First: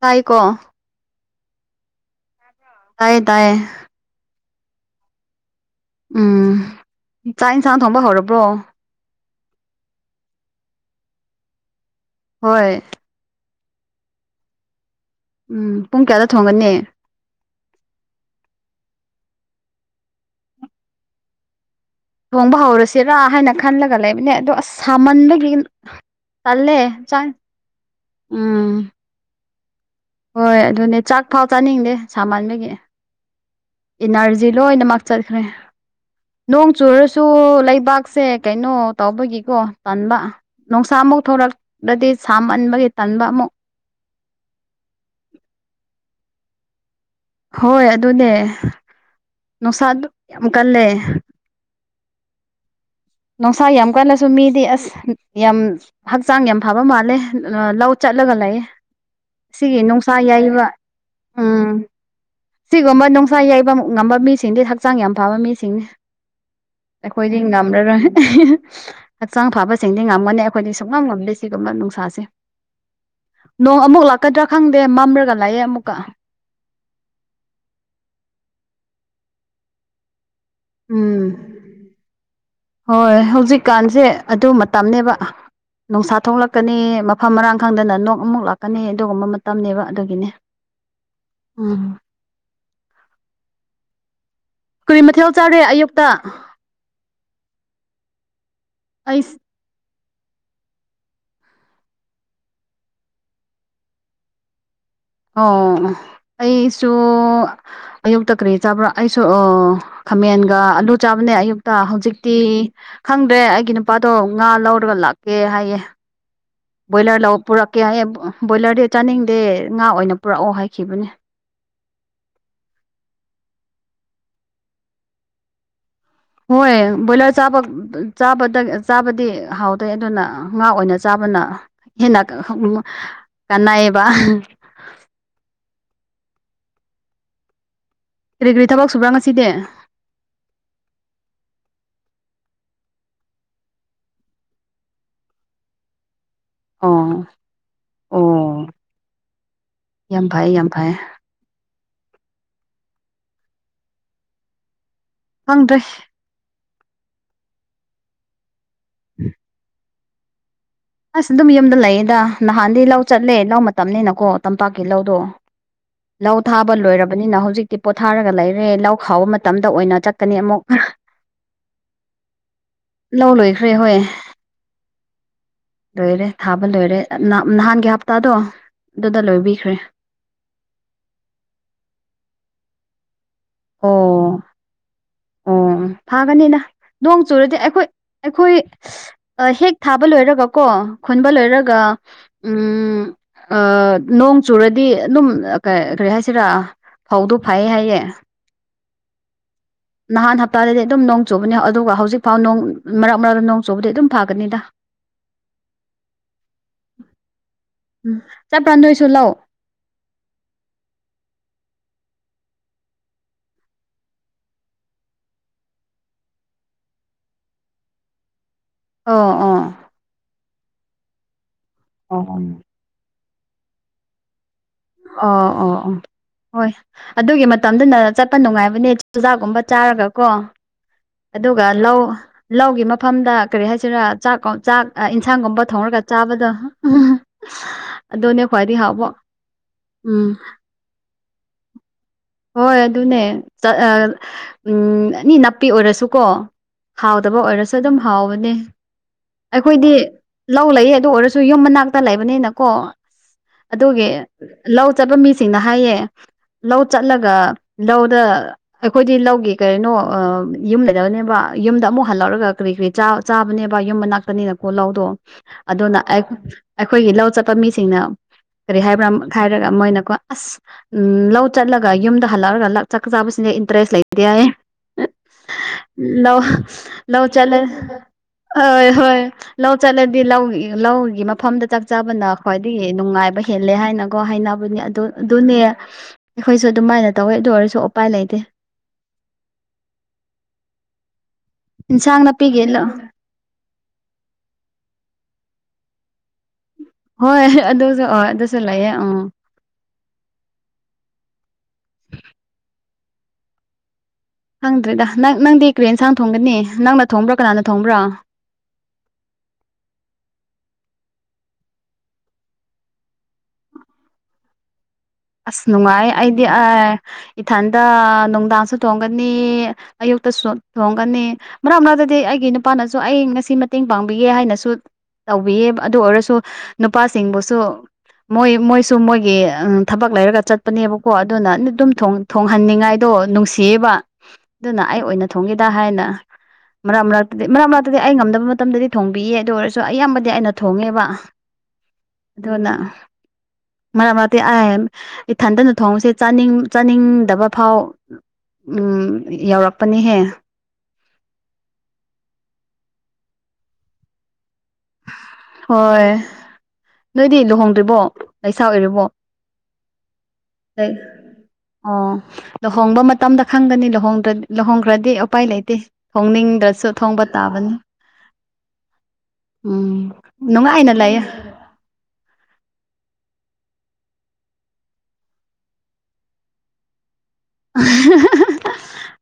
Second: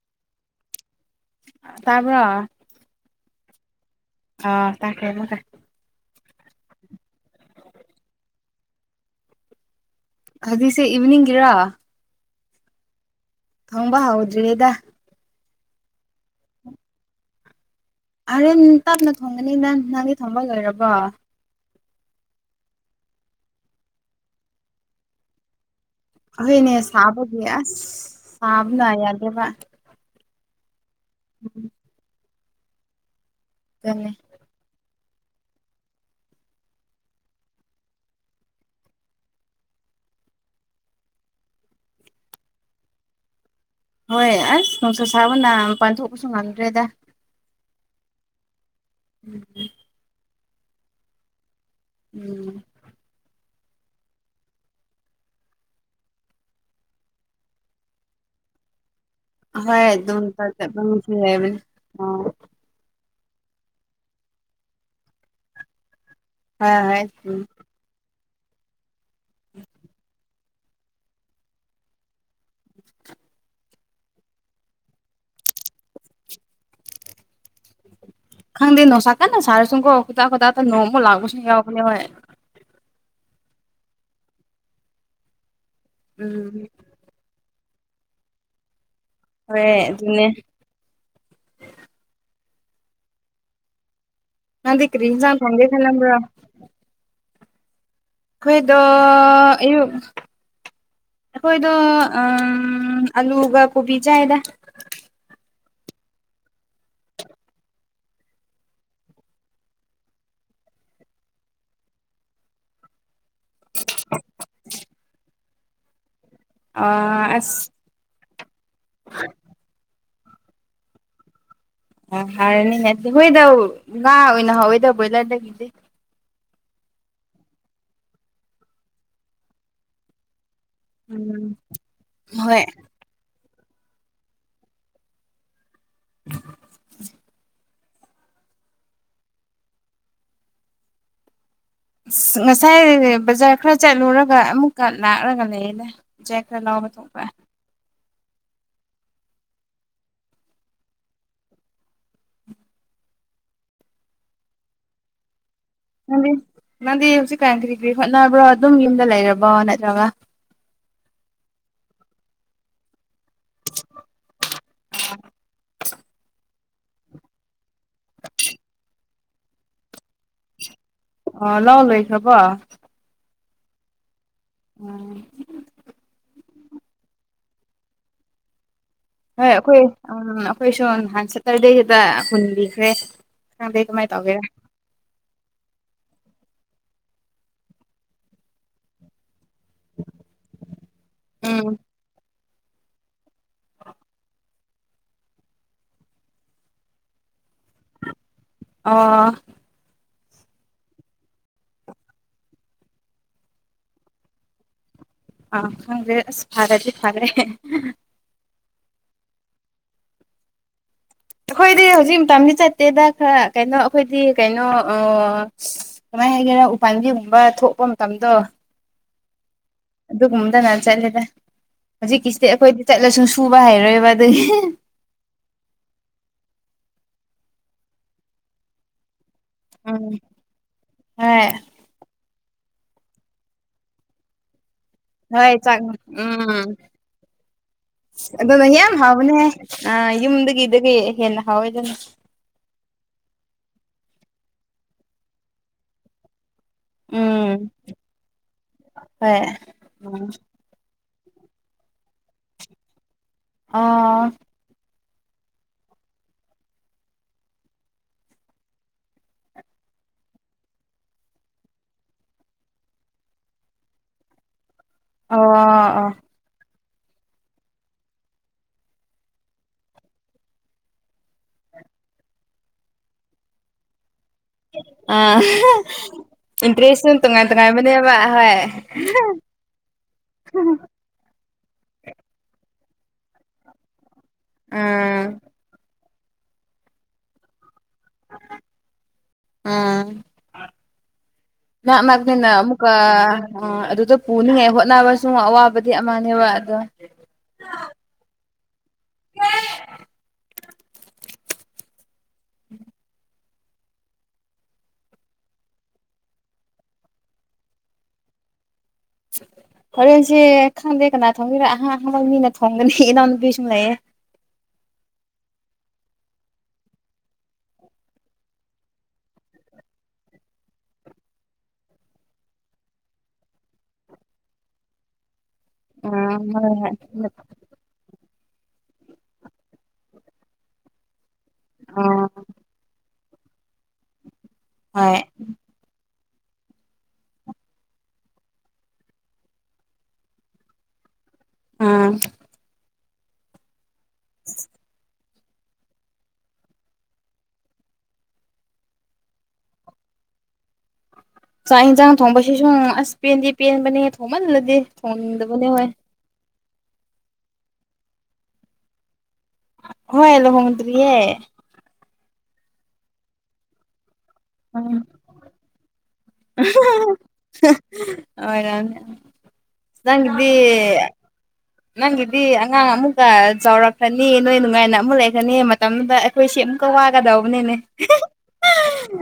ꯇꯥꯏꯀꯣ ꯇꯥꯕ꯭ꯔꯣ ꯇꯥꯏꯌꯦ ꯇꯥꯏꯌꯦ ꯑꯥ ꯇꯥꯈ꯭ꯔꯦ ꯑꯃꯨꯛꯀ ꯎꯝ ꯆꯥꯛ ꯏꯟꯁꯥꯡ ꯊꯣꯡꯕ ꯍꯧꯔꯕ꯭ꯔꯣ ꯍꯖꯤꯛꯁꯦ ꯏꯚꯅꯤꯡꯒꯤꯔꯥ ꯍꯣꯏ ꯊꯪꯡꯕ ꯍꯧꯗ꯭ꯔꯤꯗꯥ ꯎꯝ ꯄꯨꯡ ꯀꯌꯥꯗ ꯊꯣꯡꯒꯠꯅꯤ ꯍꯣꯔꯦꯟ ꯇꯞꯅ ꯊꯣꯡꯒꯅꯤꯗ ꯅꯪꯗꯤ ꯊꯣꯡꯕ ꯂꯣꯏꯔꯕꯣ ꯊꯣꯡꯕ ꯍꯧꯔꯁꯤꯔꯥ ꯍꯥꯏꯅ ꯈꯜꯂꯒ ꯂꯩꯕꯅꯦ ꯑꯗꯣ ꯑꯁ ꯁꯥꯃꯟꯕꯒꯤ ꯍꯣꯏꯅꯦ ꯇꯜꯂꯦ ꯆꯥꯛ ꯁꯥꯕꯒꯤ ꯑꯁ ꯎꯝ ꯁꯥꯕꯅ ꯌꯥꯗꯦꯕ ꯍꯣꯏ ꯑꯗꯨꯅꯦ ꯆꯥꯛ ꯐꯥꯎ ꯆꯥꯅꯤꯡꯗꯦ ꯁꯃꯟꯕꯒꯤ ꯑꯗꯨꯅꯦ ꯏꯅꯔꯖꯤ ꯂꯣꯏꯅꯃꯛ ꯆꯠꯈ꯭ꯔꯦ ꯅꯣꯡ ꯆꯨꯔꯁꯨ ꯂꯩꯕꯥꯛꯁꯦ ꯀꯩꯅꯣ ꯇꯧꯕꯒꯤꯀꯣ ꯇꯟꯕ ꯅꯣꯡꯁꯥꯃꯨꯛ ꯊꯣꯔꯛꯂꯗꯤ ꯁꯥꯃꯟꯕꯒꯤ ꯇꯟꯕ ꯑꯃꯨꯛ ꯍꯣꯏ ꯑꯁ ꯉꯣꯡꯁꯥ ꯁꯥꯕꯅ ꯃꯄꯥꯟ ꯊꯣꯛꯄꯁꯨ ꯉꯝꯗ꯭ꯔꯦꯗ ꯍꯣꯏ ꯑꯗꯨꯅꯦ [unintelligible] ꯅꯨꯡꯁꯥꯗꯨ ꯌꯥꯝ ꯀꯜꯂꯦ ꯎꯝ ꯅꯨꯡꯁꯥ ꯌꯥꯝ ꯀꯜꯂꯁꯨ ꯃꯤꯗꯤ ꯑꯁ ꯌꯥꯝ ꯍꯛꯆꯥꯡ ꯌꯥꯝ ꯐꯕ ꯃꯥꯜꯂꯦ ꯂꯧ ꯆꯠꯂꯒ ꯂꯩꯌꯦ ꯁꯤꯒꯤ ꯍꯣꯏ ꯅꯣꯡꯁꯥ ꯑꯗꯨꯝ ꯌꯩꯕ ꯂꯩꯕꯅꯤ ꯎꯝ ꯑꯣ ꯁꯤꯒꯨꯝꯕ ꯅꯨꯡꯁꯥ ꯌꯩꯕ ꯉꯝꯕ ꯃꯤꯁꯤꯡꯗꯤ ꯍꯛꯆꯥꯡ ꯌꯥꯝ ꯐꯕ ꯃꯤꯁꯤꯡꯅꯤ ꯍꯣꯏ ꯍꯣꯏ ꯑꯩꯈꯣꯏꯗꯤ ꯎꯝ ꯉꯝꯔꯔꯣꯏ ꯍꯛꯆꯥꯡ ꯐꯕꯁꯤꯡꯗꯤ ꯉꯝꯒꯅꯦꯞ ꯈꯣꯏꯗꯤ ꯁꯨꯛꯉꯝ ꯉꯝꯗꯦ ꯁꯤꯒꯨꯝꯕ ꯅꯨꯡꯁꯥꯁꯦ [inaudible] ꯅꯣꯡ ꯑꯃꯨꯛ ꯂꯥꯛꯀꯗ꯭ꯔꯥ ꯈꯪꯗꯦ ꯃꯝꯔꯒ ꯂꯩꯌꯦ ꯑꯃꯨꯛꯀ ꯈꯪꯗꯦ ꯅꯣꯡꯁꯥ ꯀꯟꯅ ꯁꯥꯔꯁꯨꯡ ꯀꯣ ꯍꯨꯗꯥꯛ ꯈꯨꯗꯥꯛꯇ ꯅꯣꯡꯃꯨꯛ ꯂꯥꯛꯄꯁꯨ ꯎꯝ ꯌꯥꯎꯕꯅꯦ ꯍꯣꯏ ꯍꯣꯏ ꯍꯧꯖꯤꯛꯀꯥꯟꯁꯦ ꯑꯗꯨ ꯃꯇꯝꯅꯦꯕ ꯅꯨꯡꯁꯥ ꯎꯝ ꯊꯣꯛꯂꯛꯀꯅꯤ ꯃ ꯐꯝ ꯃꯔꯥꯡ ꯈꯪꯗꯅ ꯅꯣꯛ ꯑꯃꯨꯛ ꯂꯥꯛꯀꯅꯤ ꯑꯗꯨꯒꯨꯝꯕ ꯍꯣꯏ ꯃꯇꯝꯅꯦꯕ ꯑꯗꯨꯅꯦ ꯑꯗꯨꯒꯤꯅꯦ ꯎꯝ ꯅꯪꯗꯤ ꯀꯔꯤ ꯃꯊꯦꯜ ꯏꯟꯁꯥꯡ ꯆꯥꯔꯦ ꯊꯣꯡꯒꯦ ꯑꯌꯨꯛꯇ ꯈꯜꯂꯝꯕ꯭ꯔꯣ ꯈꯨꯏꯗꯣ ꯑꯩ ꯑꯌꯨꯛ ꯑꯈꯣꯏꯗꯣ ꯑꯝ ꯑꯂꯨꯒ ꯀꯣꯕꯤ ꯆꯥꯏꯗ ꯑꯣ ꯑꯩꯁꯨ ꯑꯌꯨꯛꯇ ꯀ꯭ꯔꯤ ꯆꯥꯕ꯭ꯔꯥ ꯑꯩꯁꯨ ꯑꯣ ꯈꯥꯃꯦꯟꯒ ꯑꯂꯨ ꯆꯥꯕꯅꯦ ꯑꯌꯨꯛꯇ ꯍꯧꯖꯤꯛꯇꯤ ꯈꯪꯗ꯭ꯔꯦ ꯑꯩ ꯒꯤ ꯅꯨꯄꯥꯗꯣ ꯉꯥ ꯂꯧꯔꯒ ꯂꯥꯛꯀꯦ ꯍꯥꯏꯌꯦ ꯕꯣꯏꯂꯔ ꯑꯥ ꯂꯧ ꯑꯁ ꯄꯨꯔꯛꯀꯦ ꯍꯥꯏꯌꯦ ꯕꯣꯏꯂꯔꯗꯤ ꯆꯥꯅꯤꯡꯗꯦ ꯉꯥ ꯑꯣꯏꯅ ꯄꯨꯔꯛꯑꯣ ꯍꯥꯏꯈꯤꯕꯅꯦ ꯌꯥꯝ ꯍꯥꯎꯔꯅꯤꯅꯦ ꯑꯗꯨꯗꯤ ꯍꯣꯏꯗꯧ ꯉꯥ ꯑꯣꯏꯅ ꯍꯥꯎꯋꯦꯗ ꯕꯣꯏꯂꯔꯗꯒꯤꯗꯤ ꯍꯣꯏ ꯕꯣꯏꯂꯔ ꯆꯥꯕ ꯆꯥꯕꯥꯗ ꯆꯥꯕꯗꯤ ꯍꯥꯎꯇꯦ ꯑꯗꯨꯅ ꯉꯥ ꯑꯣꯏꯅ ꯆꯥꯕꯅ ꯎꯝ ꯍꯦꯟꯅ ꯍꯣꯏ ꯎꯝ ꯀꯥꯟꯅꯩꯕ [inaudible] ꯀ꯭ꯔꯤ ꯀ꯭ꯔꯤ ꯊꯕꯛ ꯁꯨꯕ꯭ꯔꯥ ꯉꯁꯤꯗꯤ ꯑꯁ ꯉꯁꯥꯏ ꯕꯖꯥꯔ ꯈꯔ ꯆꯠꯂꯨꯔꯒ ꯑꯃꯨꯛꯀ ꯂꯥꯛꯔꯒ ꯂꯩꯌꯦꯗ [unintelligible] ꯑꯥ ꯑꯣ ꯌꯥꯝ ꯐꯩ ꯌꯥꯝ ꯐꯩꯌꯦ ꯈꯪꯗꯦ ꯅꯪꯗꯤ ꯅꯪꯗꯤ ꯍꯧꯖꯤꯛꯀꯥꯟ ꯀꯔꯤ ꯀ꯭ꯔꯤ ꯍꯣꯠꯅꯕ꯭ꯔꯣ ꯑꯗꯨꯝ ꯌꯨꯝꯗ ꯂꯩꯔꯕꯣ ꯅꯠꯇ꯭ꯔꯒ ꯑꯁ ꯗꯨꯝ ꯌꯨꯝꯗ ꯂꯩꯌꯦꯗ ꯅꯍꯥꯟꯗꯤ ꯂꯧ ꯆꯠꯂꯦ ꯂꯧ ꯃꯇꯝꯅꯤꯅꯀꯣ ꯇꯝꯄꯥꯛꯀꯤ ꯂꯧꯗꯣ ꯂꯧ ꯊꯥꯕ ꯂꯣꯏꯔꯕꯅꯤꯅ ꯍꯧꯖꯤꯛꯇꯤ ꯄꯣꯊꯥꯔꯒ ꯂꯩꯔꯦ ꯂꯧ ꯈꯥꯎꯕ ꯃꯇꯝꯗ ꯑꯣꯏꯅ ꯆꯠꯀꯅꯤ ꯑꯃꯨꯛ ꯑꯥ ꯂꯧ ꯂꯣꯏꯈ꯭ꯔꯕꯣ ꯂꯧ ꯂꯣꯏꯈ꯭ꯔꯦ ꯍꯣꯏ ꯑꯣ ꯂꯣꯏꯔꯦ ꯊꯥꯕ ꯂꯣꯏꯔꯦ ꯑꯥꯅꯥꯞ ꯅꯍꯥꯟꯒꯤ ꯍꯞꯇꯥꯗꯣ ꯑꯗꯨꯗ ꯍꯣꯏ ꯂꯣꯏꯕꯤꯈ꯭ꯔꯦ ꯑꯩꯈꯣꯏ ꯎꯝ ꯑꯩꯈꯣꯏꯁꯨ ꯅꯍꯥꯟ ꯁꯇꯔꯗꯦꯒꯤꯗ ꯍꯨꯟꯕꯤꯈ꯭ꯔꯦ ꯈꯪꯗꯦ ꯀꯃꯥꯏ ꯇꯧꯒꯦꯔ ꯑꯣꯝ ꯐꯥꯒꯅꯤꯗ ꯅꯣꯡ ꯆꯨꯔꯗꯤ ꯑꯩꯈꯣꯏ ꯑꯩꯈꯣꯏ ꯑꯥ ꯍꯦꯛ ꯊꯥꯕ ꯂꯣꯏꯔꯒꯀꯣ ꯈꯨꯟꯕ ꯎꯝ ꯂꯣꯏꯔꯒ ꯎꯝ ꯑꯥ ꯅꯣꯡ ꯆꯨꯔꯗꯤ ꯑꯗꯨꯝ ꯑꯥ ꯀꯩ ꯀꯔꯤ ꯍꯥꯏꯁꯤꯔꯥ ꯐꯧꯗꯣ ꯐꯩꯌꯦ ꯍꯥꯏꯌꯦ ꯑꯣ ꯅꯍꯥꯟ ꯍꯞꯇꯥꯗꯗꯤ ꯑꯗꯨꯝ ꯅꯣꯡ ꯆꯨꯕꯅꯦ ꯑꯗꯨꯒ ꯍꯧꯖꯤꯛꯐꯥꯎ ꯅꯣꯡ ꯃꯔꯛ ꯃꯔꯛ ꯅꯣꯡ ꯆꯨꯕꯗꯤ ꯑꯗꯨꯝ ꯐꯥꯒꯅꯤꯗ ꯑꯥ ꯈꯪꯗ꯭ꯔꯦ ꯑꯁ ꯐꯔꯗꯤ ꯐꯔꯦ ꯎꯝ ꯆꯠꯄ꯭ꯔꯥ ꯅꯣꯏꯁꯨ ꯂꯧ ꯑꯈꯣꯏꯗꯤ ꯍꯧꯖꯤꯛ ꯃꯇꯝꯗꯤ ꯆꯠꯇꯦꯗ ꯈꯔ ꯀꯩꯅꯣ ꯑꯩꯈꯣꯏꯗꯤ ꯀꯩꯅꯣ ꯑꯥ ꯀꯃꯥꯏ ꯍꯥꯏꯒꯦꯔ ꯎꯄꯥꯥꯟꯕꯤꯒꯨꯝꯕ ꯊꯣꯛꯄ ꯃꯇꯝꯗꯣ ꯑꯣ ꯑꯣꯥ ꯑꯗꯨꯒꯨꯝꯕꯗꯅ ꯆꯠꯂꯦꯗ ꯑꯣ ꯍꯧꯖꯤꯛꯀꯤꯁꯤꯗꯤ ꯑꯩꯈꯣꯏꯗꯤ ꯆꯠꯂꯁꯨ ꯁꯨꯕ ꯍꯩꯔꯣꯏꯕ ꯑꯗꯨꯒꯤ ꯑꯣ ꯑꯣ ꯑꯣ ꯍꯣꯏ ꯑꯗꯨꯒꯤ ꯃꯇꯝꯗꯨꯅ ꯆꯠꯄ ꯅꯨꯡꯉꯥꯏꯕꯅꯦ ꯆꯨꯖꯥꯛꯀꯨꯝꯕ ꯆꯥꯔꯒ ꯎꯝ ꯀꯣ ꯍꯣꯏ ꯑꯗꯨꯒ ꯂꯧ ꯂꯧꯒꯤ ꯃꯐꯝꯗ ꯀꯔꯤ ꯍꯥꯏꯁꯤꯔꯥ ꯆꯥꯛꯀꯣꯟ ꯆꯥꯛ ꯑꯥ ꯍꯣꯏ ꯏꯟꯁꯥꯡꯒꯨꯝꯕ ꯆꯥꯛ ꯊꯣꯡꯔꯒ ꯆꯥꯕꯗꯣ ꯎꯝ ꯑꯗꯨꯅꯦ ꯑꯗꯨꯅ ꯈ꯭ꯋꯥꯏꯗꯩ ꯌꯥꯝ ꯍꯥꯎꯕ ꯍꯥꯎꯕꯅꯦ ꯑꯥ ꯎꯝ ꯌꯨꯝꯗꯒꯤꯗꯒꯤ ꯍꯦꯟꯅ ꯍꯥꯎꯋꯦꯗꯨꯅ ꯍꯣꯏ ꯑꯗꯨꯅꯦ ꯆꯠ ꯑꯥ ꯎꯝ ꯑꯅꯤ ꯅꯥꯄꯤ ꯑꯣꯏꯔꯁꯨꯀꯣ ꯍꯥꯎꯇꯕ ꯎꯝ ꯑꯣꯏꯔꯁꯨ ꯑꯗꯨꯝ ꯍꯥꯎꯕꯅꯦ ꯍꯣꯏ ꯑꯩꯈꯣꯏꯒꯤ ꯂꯧ ꯂꯩꯌꯦ ꯑꯗꯨ ꯑꯣꯏꯔꯁꯨ ꯌꯨꯝ ꯃꯅꯥꯛꯇ ꯂꯩꯕꯅꯦꯅꯀꯣ ꯑꯗꯨꯒꯤ ꯑꯣ ꯂꯧ ꯆꯠꯄ ꯃꯤꯁꯤꯡꯅ ꯍꯥꯏꯌꯦ ꯂꯧ ꯆꯠꯂꯒ ꯂꯧꯗ ꯑꯩꯈꯣꯏꯗꯤ ꯂꯧꯒꯤ ꯀꯔꯤꯅꯣ ꯑꯝ ꯌꯨꯝꯗꯒꯅꯦꯕꯥ ꯌꯨꯝꯗ ꯑꯃꯨꯛ ꯍꯜꯂꯛꯑꯒ ꯀꯔꯤ ꯀꯔꯤ ꯆꯥ ꯆꯥꯕꯅꯦꯕ ꯌꯨꯝ ꯃꯅꯥꯛꯇꯅꯤꯅꯀꯣ ꯂꯧꯗꯣ ꯑꯣ ꯑꯗꯨꯅ ꯑꯣ ꯑꯦꯛ ꯑꯩꯈꯣꯏꯒꯤ ꯂꯧ ꯆꯠꯄ ꯃꯤꯁꯤꯡꯅ ꯀꯔꯤ ꯍꯥꯏꯕ꯭ꯔꯥ ꯍꯥꯏꯔꯒ ꯃꯣꯏꯅꯀꯣ ꯑꯁ ꯎꯝ ꯂꯧ ꯆꯠꯂꯒ ꯌꯨꯝꯗ ꯍꯜꯂꯛꯔꯒ ꯂꯛ ꯆꯥꯛ ꯆꯥꯕꯁꯤꯅ ꯏꯟꯇꯔꯦꯁ ꯂꯩꯇꯦ ꯍꯥꯏꯌꯦ ꯑꯥ ꯂꯧ ꯏꯟꯇꯔꯦꯁꯁꯨ ꯂꯧ ꯇꯣꯉꯥꯟ ꯆꯠꯂ ꯇꯣꯉꯥꯟꯕꯅꯦꯕ ꯍꯣꯏ ꯍꯣꯏ ꯂꯧ ꯆꯠꯂꯗꯤ ꯂꯧꯒꯤ ꯂꯧꯒꯤ ꯃꯐꯝꯗ ꯆꯛ ꯆꯥꯕꯅ ꯈ꯭ꯋꯥꯏꯗꯒꯤ ꯅꯨꯡꯉꯥꯏꯕ ꯍꯦꯜꯂꯦ ꯍꯥꯏꯅꯀꯣ ꯍꯥꯏꯅꯕꯅꯤ ꯑꯗꯣ ꯑꯥ ꯑꯗꯨꯅꯦ ꯑꯩꯈꯣꯏꯁꯨ ꯑꯗꯨꯃꯥꯏꯅ ꯇꯧꯋꯦ ꯑꯗꯨ ꯑꯣꯏꯔꯁꯨ ꯑꯣꯄꯥꯏ ꯂꯩꯇꯦ ꯑꯥ ꯃꯛ ꯏꯟꯁꯥꯡ ꯃꯔꯛꯇꯅ ꯅꯥꯄꯤꯒꯤ ꯑꯃꯨꯛꯀ ꯑꯥ ꯑꯗꯨꯗ ꯄꯨꯅꯤꯡꯉꯥꯏ ꯍꯣꯠꯅꯕꯁꯨ ꯑꯋꯥꯕꯗꯤ ꯑꯃꯥꯅꯦꯕ ꯑꯗꯣ ꯍꯣꯏ ꯑꯗꯨꯁꯨ ꯑꯣ ꯑꯗꯨꯁꯨ ꯂꯩꯌꯦ ꯑꯣ [inaudible] ꯈꯪꯗ꯭ꯔꯦꯗ ꯅꯪ ꯅꯪꯗꯤ ꯀꯔꯤ ꯏꯟꯁꯥꯡ ꯊꯣꯡꯒꯅꯤ ꯅꯪꯅ ꯊꯣꯡꯕ꯭ꯔꯥ ꯀꯅꯥꯅ ꯊꯣꯡꯕ꯭ꯔꯥ ꯍꯣꯔꯦꯟꯁꯦ ꯈꯪꯗꯦ ꯀꯅꯥ ꯊꯣꯡꯕꯤꯔ ꯑꯍꯥꯡ ꯑꯍꯥꯡꯕ ꯃꯤꯅ ꯊꯣꯡꯒꯅꯤ ꯏꯅꯥꯎꯅꯨꯄꯤ ꯁꯨꯡ ꯂꯩꯌꯦ ꯑꯁ ꯅꯨꯡꯉꯥꯏ ꯑꯩꯗꯤ ꯑꯥ ꯏꯊꯟꯗ ꯅꯨꯡꯗꯥꯡꯁꯨ ꯊꯣꯡꯒꯅꯤ ꯑꯌꯨꯛꯇꯁꯨ ꯊꯣꯡꯒꯅꯤ ꯃꯔꯛ ꯃꯔꯛꯇꯗꯤ ꯑꯩꯒꯤ ꯅꯨꯄꯥꯅꯁꯨ ꯑꯩ ꯉꯁꯤ ꯃꯇꯦꯡ ꯄꯥꯡꯕꯤꯒꯦ ꯍꯥꯏꯅꯁꯨ ꯇꯧꯕꯤꯌꯦꯕ ꯑꯗꯨ ꯑꯣꯏꯔꯁꯨ ꯎꯝ ꯍꯣꯏ ꯅꯨꯄꯥꯁꯤꯡꯕꯨꯁꯨ ꯃꯣꯏ ꯃꯣꯏꯁꯨ ꯃꯣꯏꯒꯤ ꯑꯥ ꯊꯕꯛ ꯂꯩꯔꯒ ꯆꯠ ꯄꯅꯦꯕꯀꯣ ꯑꯗꯨꯅꯅꯨ ꯗꯨꯝ ꯍꯣꯏ ꯊꯣꯡ ꯑꯣ ꯊꯣꯡꯍꯟꯅꯤꯡꯉꯥꯏꯗꯣ ꯅꯨꯡꯁꯤꯌꯦꯕ ꯑꯗꯨꯅ ꯑꯩ ꯍꯣꯏ ꯑꯣꯏꯅ ꯊꯣꯡꯒꯦꯗ ꯍꯥꯏꯅ ꯃꯔꯛ ꯃꯔꯛꯇꯗꯤ ꯃꯔꯛ ꯃꯔꯛꯇꯗꯤ ꯑꯩ ꯉꯝꯗꯕ ꯃꯇꯝꯗꯗꯤ ꯊꯣꯡꯕꯤꯌꯦ ꯑꯗꯨ ꯑꯣꯏꯔꯁꯨ ꯑꯌꯥꯝꯕꯗꯤ ꯑꯩꯅ ꯊꯣꯡꯉꯦꯕ ꯎꯝ ꯑꯗꯨꯅ ꯃꯔꯛ ꯃꯔꯛꯗꯤ ꯑꯥꯏꯝ ꯏꯊꯟꯗꯅ ꯊꯣꯡꯕꯁꯦ ꯆꯥꯅꯤꯡ ꯆꯥꯅꯤꯡꯗꯕ ꯐꯥꯎ ꯎꯝ ꯌꯧꯔꯛꯄꯅꯦꯍꯦ ꯆꯥꯛ ꯏꯟꯖꯥꯡ ꯊꯣꯡꯕꯁꯤꯁꯨ ꯑꯁ ꯄꯦꯟꯗꯤ ꯄꯦꯟꯕꯅꯦꯍꯦ ꯊꯣꯡꯃꯟꯂꯗꯤ ꯍꯣꯏ ꯅꯣꯏꯗꯤ ꯂꯨꯍꯣꯡꯗ꯭ꯔꯤꯕꯣ ꯂꯩꯁꯥ ꯑꯣꯏꯔꯤꯕꯣ ꯍꯣꯏ ꯂꯣꯍꯣꯡꯗ꯭ꯔꯤꯌꯦ ꯑꯣ ꯂꯨꯍꯣꯡꯕ ꯃꯇꯝꯗ ꯈꯪꯒꯅꯤ ꯂꯨꯍꯣꯡꯗ꯭ꯔꯗ ꯎꯝ ꯂꯨꯍꯣꯡꯈ꯭ꯔꯗꯤ ꯎꯄꯥꯏ ꯂꯩꯇꯦ ꯊꯣꯡꯅꯤꯡꯗ꯭ꯔꯁꯨ ꯊꯣꯡꯕ ꯇꯥꯕꯅꯤ ꯑꯣꯏꯔꯝꯅꯤ ꯎꯝ ꯅꯪꯒꯤꯗꯤ ꯅꯨꯉꯥꯏꯅ ꯂꯩꯥ ꯅꯪꯒꯤꯗꯤ ꯑꯉꯥꯡ ꯑꯃꯨꯛꯀ ꯆꯥꯎꯔꯛꯈ꯭ꯔꯅꯤ ꯅꯣꯏ ꯅꯨꯡꯉꯥꯏꯅ ꯑꯃꯨꯛ ꯂꯩꯈꯔꯅꯤ ꯃꯇꯝꯗꯨꯗ ꯑꯈꯣꯏꯁꯦ ꯑꯃꯨꯛꯀ ꯋꯥꯒꯗꯧꯕꯅꯤꯅꯦ [unintelligible]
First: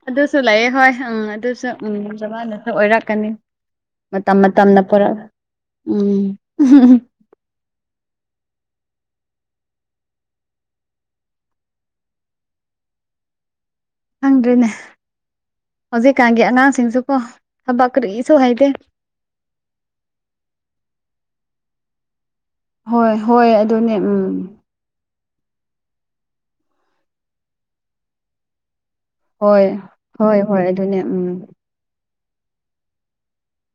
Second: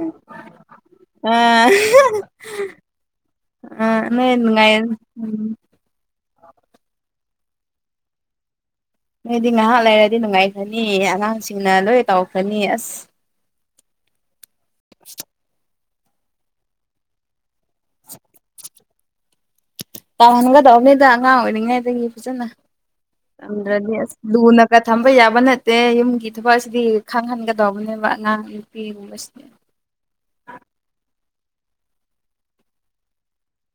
ꯑꯗꯨꯁꯨ ꯂꯩꯌꯦ ꯍꯣꯏ ꯎꯝ ꯑꯥ ꯑꯗꯨꯁꯨ ꯎꯝ ꯖꯕꯥꯅꯁꯨ ꯑꯣꯏꯔꯛꯀꯅꯤ ꯑꯥ ꯅꯣꯏ ꯃꯇꯝ ꯅꯨꯡꯉꯥꯏ ꯃꯇꯝꯅ ꯄꯨꯔ ꯎꯝ ꯎꯝ ꯅꯣꯏꯗꯤ ꯉꯥꯍꯥꯛ ꯂꯩꯔꯗꯤ ꯅꯨꯡꯉꯥꯏꯈ꯭ꯔꯅꯤ ꯑꯉꯥꯡꯁꯤꯡꯅ ꯂꯣꯏ ꯇꯧꯈ꯭ꯔꯅꯤ ꯑꯁ ꯈꯪꯗ꯭ꯔꯦꯅꯦ ꯍꯧꯖꯤꯛꯀꯥꯟꯒꯤ ꯑꯉꯥꯡꯁꯤꯡꯁꯨꯀꯣ ꯊꯕꯛ ꯀꯔꯤꯁꯨ ꯍꯩꯇꯦ ꯇꯧꯍꯟꯒꯗꯧꯝꯅꯤꯗ ꯑꯉꯥꯡ ꯑꯣꯏꯔꯤꯉꯥꯏꯗꯒꯤ ꯐꯖꯟꯅ ꯍꯣꯏ ꯍꯣꯏ ꯇꯝꯗ꯭ꯔꯗꯤ ꯑꯗꯨꯅꯦ ꯑꯁ ꯎꯝ ꯂꯨꯅ ꯒꯥ ꯊꯝꯕ ꯌꯥꯕ ꯅꯠꯇꯦ ꯌꯨꯝꯒꯤ ꯊꯕꯛꯁꯤꯗꯤ ꯈꯪꯍꯟꯒꯗꯧꯕꯅꯦꯕ ꯑꯉꯥꯡ ꯅꯨꯄꯤꯒꯨꯝꯕꯁꯤ ꯍꯣꯏ ꯍꯣꯏ ꯍꯣꯏ ꯑꯗꯨꯅꯦ ꯎꯝ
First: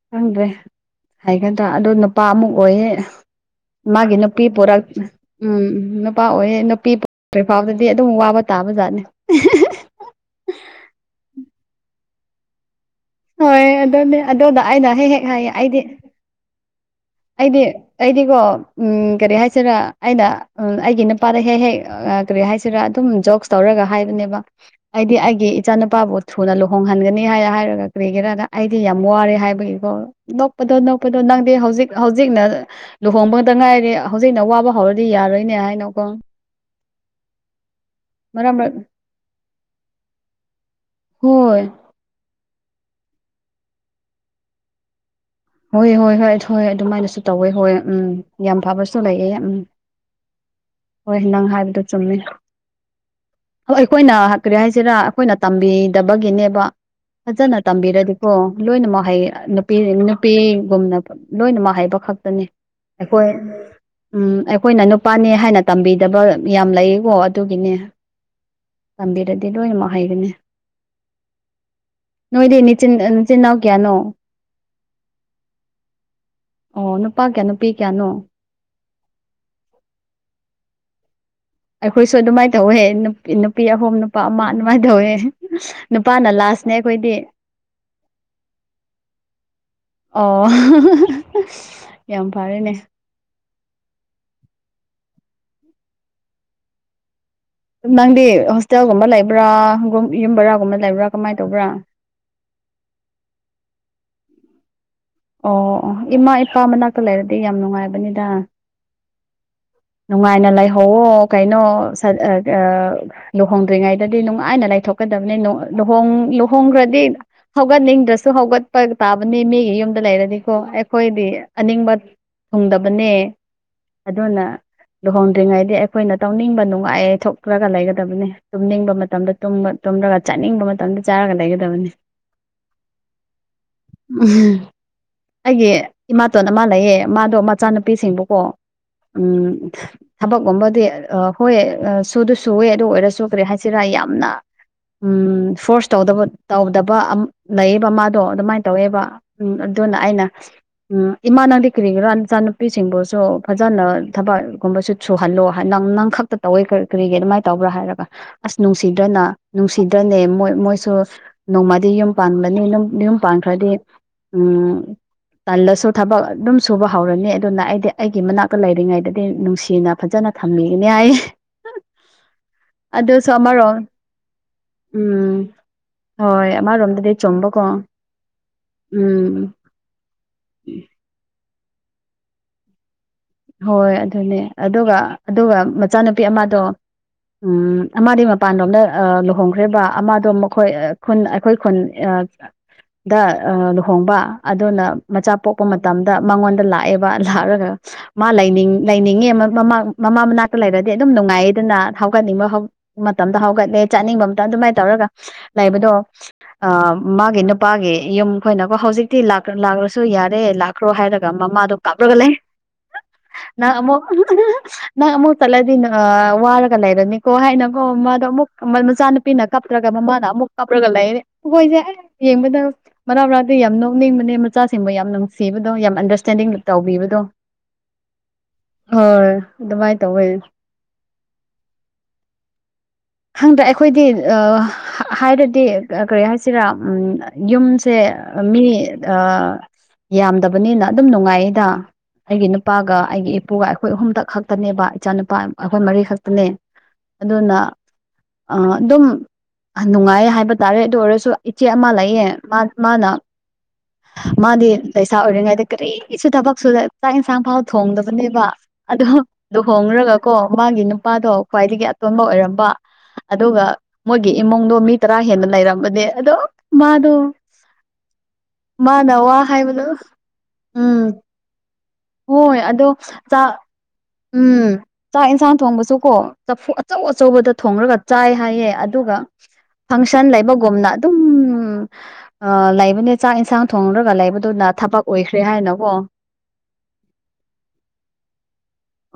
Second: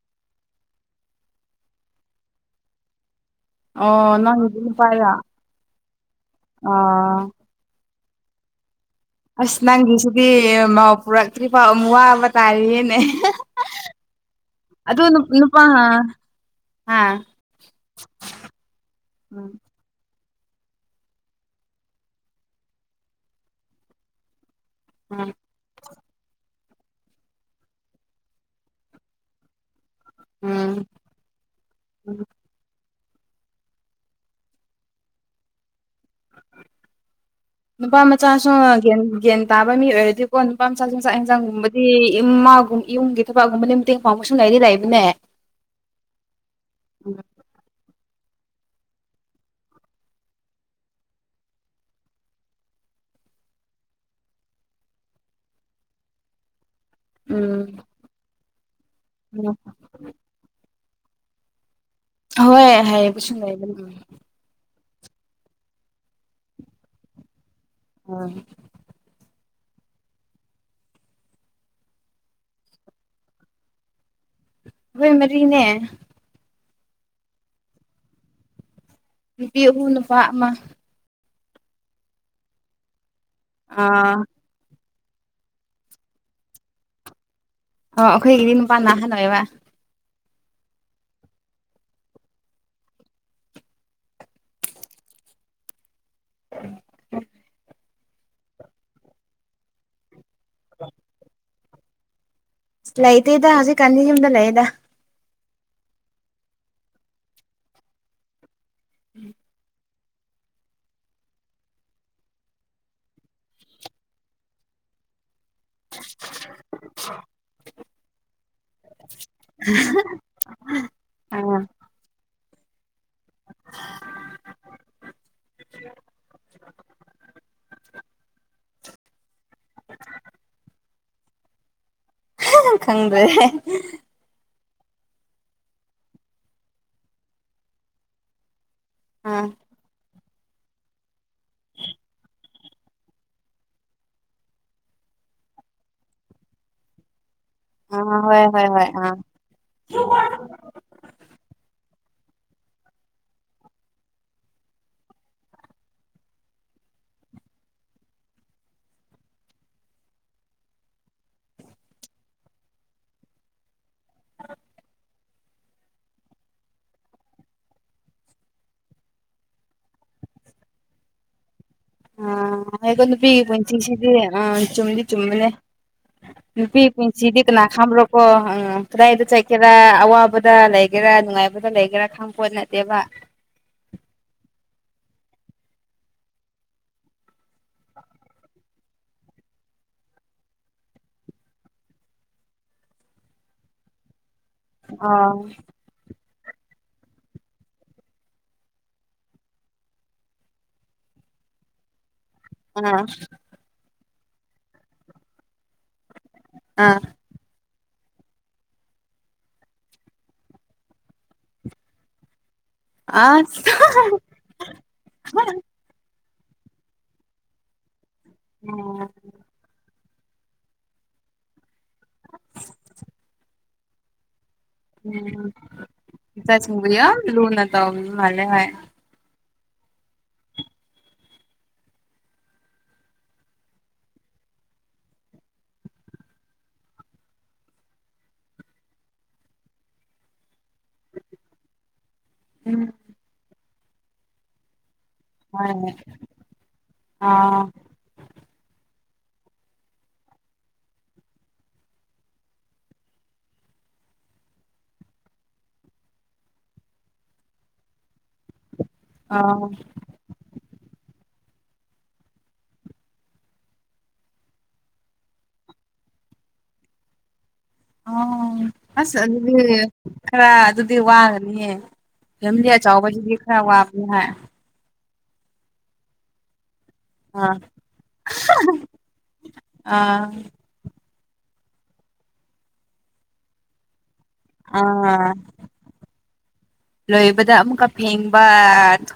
ꯈꯪꯗ꯭ꯔꯦ ꯍꯩꯒꯗ꯭ꯔꯥ ꯑꯗꯣ ꯅꯨꯄꯥ ꯑꯃꯨꯛ ꯑꯣꯏꯌꯦ ꯃꯥꯒꯤ ꯑꯣ ꯅꯨꯄꯤ ꯅꯪꯒꯤꯗꯤ ꯄꯨꯔꯛ ꯅꯨꯄꯥꯔꯥ ꯎꯝ ꯅꯨꯄꯥ ꯑꯣꯏꯌꯦ ꯅꯨꯄꯤ ꯑꯥ [unintelligible] ꯐꯥꯎꯕꯗꯤ ꯑꯗꯨꯝ ꯋꯥꯕ ꯇꯥꯕꯖꯥꯠꯅꯤ ꯑꯁ ꯅꯪꯒꯤꯁꯤꯗꯤ ꯃꯧ ꯄꯨꯔꯛꯇ꯭ꯔꯤꯐꯥꯎ ꯑꯝꯋꯥꯕ ꯇꯥꯔꯤꯌꯦꯅꯦ ꯍꯣꯏ ꯑꯗꯨꯅꯦ ꯑꯗꯨꯗ ꯑꯩꯅ ꯑꯗꯨ ꯍꯦꯛ ꯍꯦꯛ ꯍꯥꯏꯌꯦ ꯅꯨꯄꯥ ꯑꯩꯗꯤ ꯍꯥ ꯑꯩꯗꯤ ꯑꯩꯗꯤꯀꯣ ꯎꯝ ꯀꯔꯤ ꯍꯥꯏꯁꯤꯔꯥ ꯑꯩꯅ ꯑꯩꯒꯤ ꯅꯨꯄꯥꯗ ꯍꯦꯛ ꯍꯦꯛ ꯀꯔꯤ ꯍꯥꯏꯁꯤꯔꯥ ꯑꯗꯨꯝ ꯖꯣꯛꯁ ꯇꯧꯔꯒ ꯍꯥꯏꯕꯅꯦꯕ ꯑꯩꯗꯤ ꯎꯝ ꯑꯩꯒꯤ ꯏꯆꯥ ꯅꯨꯨꯄꯥꯕꯨ ꯊꯨꯅ ꯂꯨꯍꯣꯡꯍꯟꯒꯅꯤ ꯍꯥꯏ ꯍꯥꯏꯔꯒ ꯀꯔꯤꯒꯔꯥꯅ ꯑꯩꯗꯤ ꯌꯥꯝ ꯋꯥꯔꯦ ꯍꯥꯏꯕꯒꯤꯀꯣ ꯎꯝ ꯅꯣꯛꯄꯗꯣ ꯅꯣꯛꯄꯗꯣ ꯅꯪꯗꯤ ꯍꯧꯖꯤꯛ ꯍꯧꯖꯤꯛꯅ ꯂꯨꯍꯣꯡꯕꯗ ꯉꯥꯏꯔꯤ ꯍꯧꯖꯤꯛꯅ ꯋꯥꯕ ꯍꯧꯔꯗꯤ ꯌꯥꯔꯣꯏꯅꯦ ꯍꯥꯏꯅꯀꯣ ꯅꯨꯄꯥ ꯃꯆꯥꯁꯨ ꯃꯔꯛ ꯃꯔꯛ ꯒ꯭ꯟ ꯒꯌ꯭ꯥꯟ ꯇꯥꯕ ꯃꯤ ꯑꯣꯏꯔꯗꯤ ꯀꯣ ꯅꯨꯄꯥ ꯃꯆꯥꯥꯁꯨ ꯆꯥꯛ ꯍꯣꯏ ꯍꯦꯟꯖꯥꯡꯒꯨꯝꯕꯗꯤ ꯏꯃꯥꯒꯨꯝ ꯏꯌꯨꯝꯒꯤ ꯊꯕꯛꯒꯨꯝꯕꯗꯤ ꯃꯇꯦꯡ ꯄꯥꯡꯕꯁꯨ ꯂꯩꯗꯤ ꯂꯩꯕꯅꯦ ꯍꯣꯏ ꯍꯣꯏ ꯍꯣꯏ ꯍꯣꯏ ꯑꯗꯨꯃꯥꯏꯅꯁꯨ ꯇꯧꯋꯦ ꯍꯣꯏ ꯎꯝ ꯌꯥꯝ ꯐꯕꯁꯨ ꯂꯩꯑꯦ ꯎꯝ ꯍꯣꯏ ꯅꯪ ꯍꯥꯏꯕꯗꯣ ꯆꯨꯝꯃꯦ ꯍꯣ ꯑꯩꯈꯣꯏꯅ ꯍ ꯀꯔꯤ ꯍꯥꯏꯁꯤꯔꯥ ꯑꯩꯈꯣꯏꯅ ꯇꯝꯕꯤꯗꯕꯒꯤꯅꯦꯕ ꯐꯖꯅ ꯎꯝ ꯇꯝꯕꯤꯔꯗꯤꯀꯣ ꯂꯣꯏꯅꯃꯛ ꯍꯩ ꯑ ꯅꯨꯄꯤ [unintelligible] ꯅꯨꯄꯤꯒꯨꯝꯅ ꯄ ꯂꯣꯏꯅ ꯃꯛ ꯍꯩꯕ ꯈꯛꯇꯅꯤ ꯍꯣꯏ ꯑꯩꯈꯣꯏ ꯍꯥꯏꯕꯁꯨ ꯂꯩꯕꯅꯦ ꯎꯝ ꯑꯩꯈꯣꯏꯅ ꯅꯨꯞ ꯄꯥꯅꯦ ꯍꯥꯏꯅ ꯇꯝꯕꯤꯗꯕ ꯌꯥꯝ ꯂꯩꯌꯦꯀꯣ ꯑꯗꯨꯒꯤꯅꯦ ꯍꯣꯏ ꯇꯝꯕꯤꯔꯗꯤ ꯂꯣꯏꯅꯃꯛ ꯍꯩꯒꯅꯤ ꯅꯣꯏꯗꯤ ꯅꯤꯆꯤꯟ ꯑ ꯅꯆꯤꯟꯅꯥꯎ ꯀꯌꯥꯅꯣ ꯑꯈꯣꯏ ꯃꯔꯤꯅꯦ ꯑꯣ ꯅꯨꯄꯥ ꯀꯌꯥ ꯅꯨꯄꯤ ꯀꯌꯥꯅꯣ ꯅꯨꯄꯤ ꯑꯍꯨꯝ ꯅꯨꯄꯥ ꯑꯃ ꯑꯩꯈꯣꯏꯁꯨ ꯑꯗꯨꯃꯥꯏ ꯇꯧꯋꯦ ꯅꯨꯄꯤ ꯅꯨꯄꯤ ꯑꯍꯨꯝ ꯑꯥ ꯅꯨꯄꯥ ꯑꯃ ꯑꯗꯨꯃꯥꯏ ꯇꯧꯋꯦ [unintelligible] ꯅꯨꯄꯥꯅ ꯂꯥꯁꯅꯦ ꯑꯩꯈꯣꯏꯗꯤ ꯑꯣ ꯑꯈꯣꯏꯒꯤꯗꯤ ꯅꯨꯄꯥꯅꯥ ꯑꯍꯟ ꯑꯣꯏꯕ ꯑꯣ [unintelligible] ꯌꯥꯝ ꯐꯔꯦꯅꯦ [unintelligible] ꯅꯪꯗꯤ ꯍꯣꯁꯇꯦꯜꯒꯨꯝꯕ ꯂꯩꯕ꯭ꯔꯥ ꯒꯨꯝ ꯌꯨꯝꯚꯔꯥꯒꯨꯝꯕ ꯂꯩꯕ꯭ꯔꯥ ꯀꯃꯥꯏ ꯇꯧꯕ꯭ꯔꯥ ꯂꯩꯇꯦꯗ ꯍꯧꯖꯤꯛꯀꯥꯟꯗꯤ ꯌꯨꯝꯗ ꯂꯩꯩꯌꯦꯗ ꯑꯣ ꯑꯣ ꯏꯃꯥ ꯏꯄꯥ ꯃꯅꯥꯛꯇ ꯂꯩꯔꯗꯤ ꯌꯥꯝ ꯅꯨꯡꯉꯥꯏꯕꯅꯤꯗ [unintelligible] ꯅꯨꯡꯉꯥꯏꯅ ꯂꯩꯍꯧꯋꯣ ꯀꯩꯅꯣ ꯁꯠ ꯑ ꯗ ꯑ ꯂꯨꯍꯣꯡꯗ꯭ꯔꯤꯉꯩꯗꯗꯤ ꯅꯨꯡꯉꯥꯏꯅ ꯂꯩꯊꯣꯛꯀꯗꯕꯅꯤ ꯅꯨ ꯑ ꯂꯨꯍꯣꯡ ꯂꯨꯍꯣꯡꯈ꯭ꯔꯗꯤ ꯍꯧꯒꯠꯅꯤꯡꯗ꯭ꯔꯁꯨ ꯍꯧꯒꯠꯄ ꯇꯥꯕꯅꯤ ꯃꯤꯒꯤ ꯌꯨꯝ ꯍꯥꯏꯗꯤꯀꯣ ꯑꯩꯈꯣꯏꯗꯤ ꯑꯥ ꯑꯅꯤꯡꯕ ꯊꯨꯡꯗꯕꯅꯦ ꯑꯗꯨꯅ ꯂꯨꯍꯣꯡꯗ꯭ꯔꯤꯉꯩꯗꯤ ꯑꯩꯈꯣꯏꯅ ꯇꯧꯅꯤꯡꯕ ꯅꯨꯡꯉꯥꯏ ꯂꯩꯊꯣꯛꯔꯒ ꯂꯩꯒꯗꯕꯅꯤ ꯇꯨꯝꯅꯤꯡꯕ ꯃꯇꯝꯗ ꯇꯨꯝꯃ ꯇꯨꯝꯔꯒ ꯆꯥꯅꯤꯡꯕ ꯃꯇꯝꯗ ꯆꯥꯔꯒ ꯂꯩꯒꯗꯕꯅꯤ [unintelligible] ꯈꯪꯗ꯭ꯔꯦꯍꯦ [unintelligible] ꯑꯩꯒꯤ ꯏꯃꯥꯇꯣꯟ ꯑꯃꯥ ꯂꯩꯌꯦ ꯃꯥꯗꯣ ꯃꯆꯥꯅꯨꯄꯤꯁꯤꯡꯕꯨꯀꯣ ꯑꯥ ꯎꯝ ꯊꯕꯛꯀꯨꯝꯕꯗꯤ ꯑ ꯍꯣꯏ ꯑ ꯁꯨꯗ ꯁꯨꯋꯦ ꯑꯗꯨ ꯑꯣꯏꯔꯁꯨ ꯀꯔꯤ ꯍꯥꯏꯁꯤꯔꯥ ꯌꯥꯝꯅ ꯎꯝ ꯐꯣꯔꯁ ꯇꯧꯗꯕ ꯇꯧꯗꯕ ꯑꯞ ꯂꯩꯌꯦꯕ ꯑꯥ ꯃꯥꯗꯣ ꯍꯣꯏ ꯑꯗꯨꯃꯥꯏ ꯍꯣꯏ ꯍꯣꯏ ꯇꯧꯋꯦꯕ ꯑꯥ ꯎꯝ ꯑꯗꯨꯅ ꯑꯩꯅ ꯎꯝ ꯏꯃꯥ ꯅꯪꯗꯤ ꯀꯔꯤꯒꯤꯔꯥ ꯏꯆꯥꯅꯨꯄꯤꯁꯤꯡꯕꯨꯁꯨ ꯐꯖꯅ ꯊꯕꯛꯀꯨꯝꯕꯁꯨ ꯁꯨꯍꯜꯂꯣ ꯍꯥ ꯅꯪ ꯅꯪ ꯈꯛꯇ ꯇꯧꯋꯦ ꯀ ꯀꯔꯤꯒꯤ ꯑꯗꯨꯃꯥꯏ ꯇꯧꯕ꯭ꯔꯥ ꯍꯥꯏꯔꯒ ꯑꯁ ꯅꯨꯡꯁꯤꯗ꯭ꯔꯅ ꯅꯨꯡꯁꯤꯗ꯭ꯔꯅꯦ ꯃꯣꯏ ꯃꯣꯏꯁꯨ ꯅꯣꯡꯃꯗꯤ ꯌꯨꯝ ꯄꯥꯟꯕꯅꯤ ꯅꯪ ꯌꯨꯝ ꯄꯥꯟꯈ꯭ꯔꯗꯤ ꯎꯝ ꯇꯜꯂꯁꯨ ꯊꯕꯛ ꯑꯗꯨꯝ ꯁꯨꯕ ꯍꯧꯔꯅꯤ ꯑꯗꯨꯅ ꯑꯩꯗꯤ ꯑꯩꯒꯤ ꯃꯅꯥꯛꯇ ꯂꯩꯔꯤꯉꯩꯗꯗꯤ ꯅꯨꯡꯁꯤꯅ ꯐꯖꯅ ꯊꯝꯕꯤꯒꯅꯦ ꯍꯥꯏꯌꯦ ꯎꯝ ꯑꯩꯗꯣ ꯅꯨꯄꯤꯒꯤ ꯑꯃꯔꯣꯝ ꯄꯨꯟꯁꯤꯁꯤꯗꯤ ꯎꯝ ꯆꯨꯝꯗꯤ ꯎꯝ ꯆꯨꯝꯕꯅꯦ ꯍꯣꯏ ꯅꯨꯄꯤ ꯑꯃꯔꯣꯝꯗꯗꯤ ꯄꯨꯟꯁꯤꯗꯤ ꯀꯅꯥ ꯆꯨꯝꯕꯀꯣ ꯈꯥꯡꯕꯔꯣ ꯀꯣ ꯑꯪ ꯀꯗꯥꯏꯗ ꯎꯝ ꯆꯠꯀꯦꯔꯥ ꯑꯋꯥꯕꯗ ꯂꯩꯒꯦꯔꯥ ꯅꯨꯡꯉꯥꯏ ꯕꯗ ꯂꯩꯒꯦꯔꯥ ꯈꯪꯄꯣꯠ ꯅꯠꯇꯦꯕ ꯍꯣꯏ ꯑꯗꯨꯅꯦ ꯑꯗꯨꯒ ꯑꯗꯨꯒ ꯃꯆꯥꯅꯨꯄꯤ ꯑꯃꯗꯣ ꯎꯝ ꯑꯃꯗꯤ ꯃꯄꯥꯟꯔꯣꯝꯗ ꯑ ꯂꯨꯍꯣꯡꯈ꯭ꯔꯦꯕ ꯑꯃꯗꯣ ꯃꯈꯣꯏ ꯑ ꯈꯨꯟ ꯑꯈꯣꯏ ꯈꯨꯟ ꯑ ꯗ ꯑ ꯂꯨꯍꯣꯡꯕ ꯑꯗꯨꯅ ꯃꯆꯥ ꯑꯥ ꯄꯣꯛꯄ ꯃꯇꯝꯗ ꯃꯉꯣꯟꯗ ꯂꯥꯛꯑꯦꯕ ꯂꯥꯛꯔꯒ ꯃꯥ ꯂꯩꯅꯤꯡ ꯂꯩꯅꯤꯡꯉꯦ ꯃꯃꯥ ꯃꯃꯥ ꯃꯅꯥꯛꯇ ꯂꯩꯔꯗꯤ ꯑꯗꯨꯝ ꯅꯨꯡꯉꯥꯏꯌꯦꯗꯅ ꯍꯧꯒꯠꯅꯤꯡꯕ ꯍꯧ ꯃꯇꯝꯗ ꯍꯧꯒꯠꯂꯦ ꯆꯥꯅꯤꯡꯕ ꯑꯝꯇ ꯑꯗꯨꯃꯥꯏꯅ ꯇꯧꯔꯒ ꯂꯩꯕꯗꯣ ꯑ ꯃꯥꯒꯤ ꯅꯨꯞ ꯄꯥꯒꯤ ꯌꯨꯝ ꯈꯣꯏꯅꯀꯣ ꯍꯧꯖꯤꯛꯇꯤ ꯂꯥꯛꯀ꯭ꯔ ꯂꯥꯛꯔꯁꯨ ꯌꯥꯔꯦ ꯂꯥꯛꯈ꯭ꯔꯣ ꯍꯥꯏꯔꯒ ꯃꯃꯥꯗꯣ ꯀꯥꯞꯔꯒ ꯂꯩ꯫ ꯑꯥ ꯅꯪ ꯑꯁ ꯑꯃꯨꯛ [unintelligible] ꯅꯪ ꯑꯃꯨꯛ ꯆꯠꯂꯗꯤ ꯅ ꯑ ꯋꯥꯔꯒ ꯂꯩꯔꯅꯤꯀꯣ ꯍꯥꯏꯅꯀꯣ ꯃꯥꯗꯣ ꯑꯃꯨꯛ ꯃꯆꯥꯅꯨꯞ ꯄꯤꯅ ꯀꯞꯇ꯭ꯔꯒ ꯃꯃꯥꯅ ꯑꯃꯨꯛ ꯀꯥꯞꯔꯒ ꯂꯩꯔꯦ ꯍꯈꯣꯏꯁꯦ ꯑꯦ ꯌꯦꯡꯕꯗ ꯃꯔꯛ ꯃꯔꯛꯗꯤ ꯌꯥꯝ ꯅꯣꯛꯅꯤꯡꯕꯅꯦ ꯃꯆꯥꯁꯤꯡꯕꯨ ꯌꯥꯝ ꯎꯝ ꯅꯨꯡꯁꯤꯕꯗꯣ ꯌꯥꯝ ꯑꯟꯗꯔꯁ꯭ꯇꯦꯟꯗꯤꯡ ꯏꯆꯥꯁꯤꯡꯕꯨ ꯌꯥꯝ ꯇꯧꯕꯤꯕꯗꯣ꯫ ꯂꯨꯅ ꯇꯧꯕ ꯃꯥꯜꯂꯦ ꯍꯥꯏ꯫ ꯍꯣꯏ ꯑꯗꯨꯃꯥꯏꯅ ꯇꯧꯋꯦ꯫ ꯈꯪꯗꯦ ꯑꯩꯈꯣꯏꯗꯤ ꯑ ꯑ ꯍꯥꯏꯔꯗꯤ ꯀꯔꯤ ꯍꯥꯏꯁꯤꯔꯥ ꯎꯝ ꯌꯨꯝꯁꯦ ꯑ ꯃꯤ ꯑ ꯌꯥꯝꯗꯕꯅꯤꯅ ꯑꯗꯨꯝ ꯅꯨꯡꯉꯥꯏꯌꯦꯗ ꯑꯩꯒꯤ ꯎꯝ ꯅꯨꯄꯥꯒ ꯑꯩꯒꯤ ꯏꯄꯨꯒ ꯑꯩꯈꯣꯏ ꯑꯍꯨꯝꯗꯛ ꯈꯛꯇꯅꯦꯕ꯫ ꯏꯆꯥꯅꯨꯄꯥ ꯑꯩꯈꯣꯏ ꯍꯣꯏ ꯃꯔꯤ ꯈꯛꯇꯅꯦ ꯑꯗꯨꯅ ꯑꯥ ꯑꯗꯨꯝ ꯑꯍ ꯅꯨꯡꯉꯥꯏ ꯍꯥꯏꯕ ꯇꯥꯔꯦ ꯑꯗꯨ ꯑꯣꯏꯔꯁꯨ ꯏꯆꯦ ꯑꯃ ꯂꯩꯌꯦ ꯃꯥ ꯃꯥꯅ [inaudible] ꯃꯥꯗꯤ ꯂꯩꯁꯥ ꯑꯣꯏꯔꯤꯉꯩꯗ ꯀꯔꯤꯁꯨ ꯊꯕꯛ ꯁꯨꯗ ꯆꯥꯛ ꯏꯟꯁꯥꯡ ꯐꯥꯎ ꯊꯣꯡꯗꯕꯅꯦꯕ꯫ ꯑꯗꯣ ꯑꯥ ꯂꯨꯍꯣꯡꯉ꯭ꯔꯒꯀꯣ ꯃꯥꯒꯤ ꯅꯨꯄꯥꯗꯣ ꯈ꯭ꯋꯥꯏꯗꯒꯤ ꯑꯇꯣꯟꯕ ꯑꯣꯏꯔꯝꯕ꯫ ꯑꯗꯨꯒ ꯃꯣꯏꯒꯤ ꯏꯃꯨꯡꯗꯣ ꯃꯤ ꯇꯔꯥ ꯍꯦꯟꯅ ꯂꯩꯔꯝꯕꯅꯦ ꯑꯗꯣ ꯃꯥꯗꯣ ꯑꯣ ꯃꯥꯅ ꯑꯁ ꯋꯥ ꯑꯗꯨꯗꯤ ꯍꯥꯏꯕꯗꯣ ꯈꯔ ꯑꯗꯨꯗꯤ ꯎꯝ ꯋꯥꯒꯅꯤꯌꯦ꯫ ꯍꯣꯏ ꯐꯦꯃꯤꯂꯤ ꯑꯗꯣ ꯑꯆꯧꯕꯁꯤꯗꯤ ꯆꯥ ꯈꯔ ꯋꯥꯕꯅꯤ ꯍꯣꯏ ꯎꯝ ꯆꯥꯛ ꯌꯦꯟꯁꯥꯡ ꯊꯣꯡꯕꯁꯨ ꯀꯣ ꯆꯐꯨ ꯑꯆꯧ ꯑꯆꯧꯕꯗ ꯑꯥ ꯊꯣꯡꯔꯒ ꯆꯥꯏ ꯍꯥꯏꯌꯦ ꯑꯗꯨꯒ ꯐꯪꯁꯟ ꯑꯥ ꯂꯩꯕꯒꯨꯝꯅ ꯑꯗꯨꯝ ꯂꯩꯕꯅꯦ ꯆꯥꯛ ꯌꯦꯟꯁꯥꯡ ꯊꯣꯡꯔꯒ ꯂꯩꯕ ꯗꯨꯅ ꯊꯕꯛ ꯑꯥ ꯑꯣꯏꯈ꯭ꯔꯦ ꯍꯥꯏꯅꯀꯣ꯫ ꯂꯣꯏꯕꯗ ꯑꯃꯨꯛꯀ ꯐꯦꯡꯕꯥ꯫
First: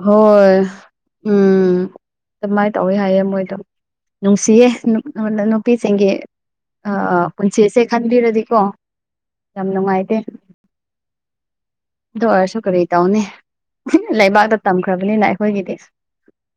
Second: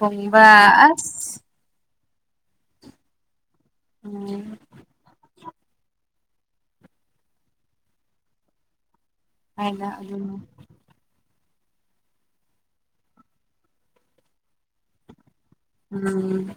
ꯍꯣꯏ ꯎꯝ꯫ ꯑꯗꯨꯃꯥꯏ ꯇꯧꯋꯦ ꯍꯥꯏꯌꯦ ꯃꯣꯏꯗꯣ ꯎꯝ ꯅꯨꯡꯁꯤꯌꯦ ꯅꯨꯞ ꯑꯅ ꯅꯨꯄꯤꯁꯤꯡꯒꯤ ꯑ ꯄꯨꯟꯁꯤꯁꯦ ꯈꯟꯕꯤꯔꯗꯤꯀꯣ꯫ ꯌꯥꯝ ꯍꯥꯏꯅ ꯅꯨꯡꯉꯥꯏꯇꯦ꯫ ꯑꯗꯨꯅꯤ ꯑꯗꯨ ꯑꯣꯏꯔꯁꯨ ꯀꯔꯤ ꯇꯧꯅꯤ ꯂꯩꯕꯥꯛꯇ ꯇꯝꯈ꯭ꯔꯕꯅꯤꯅ ꯑꯩꯈꯣꯏꯒꯤꯗꯤ꯫ ꯎꯝ꯫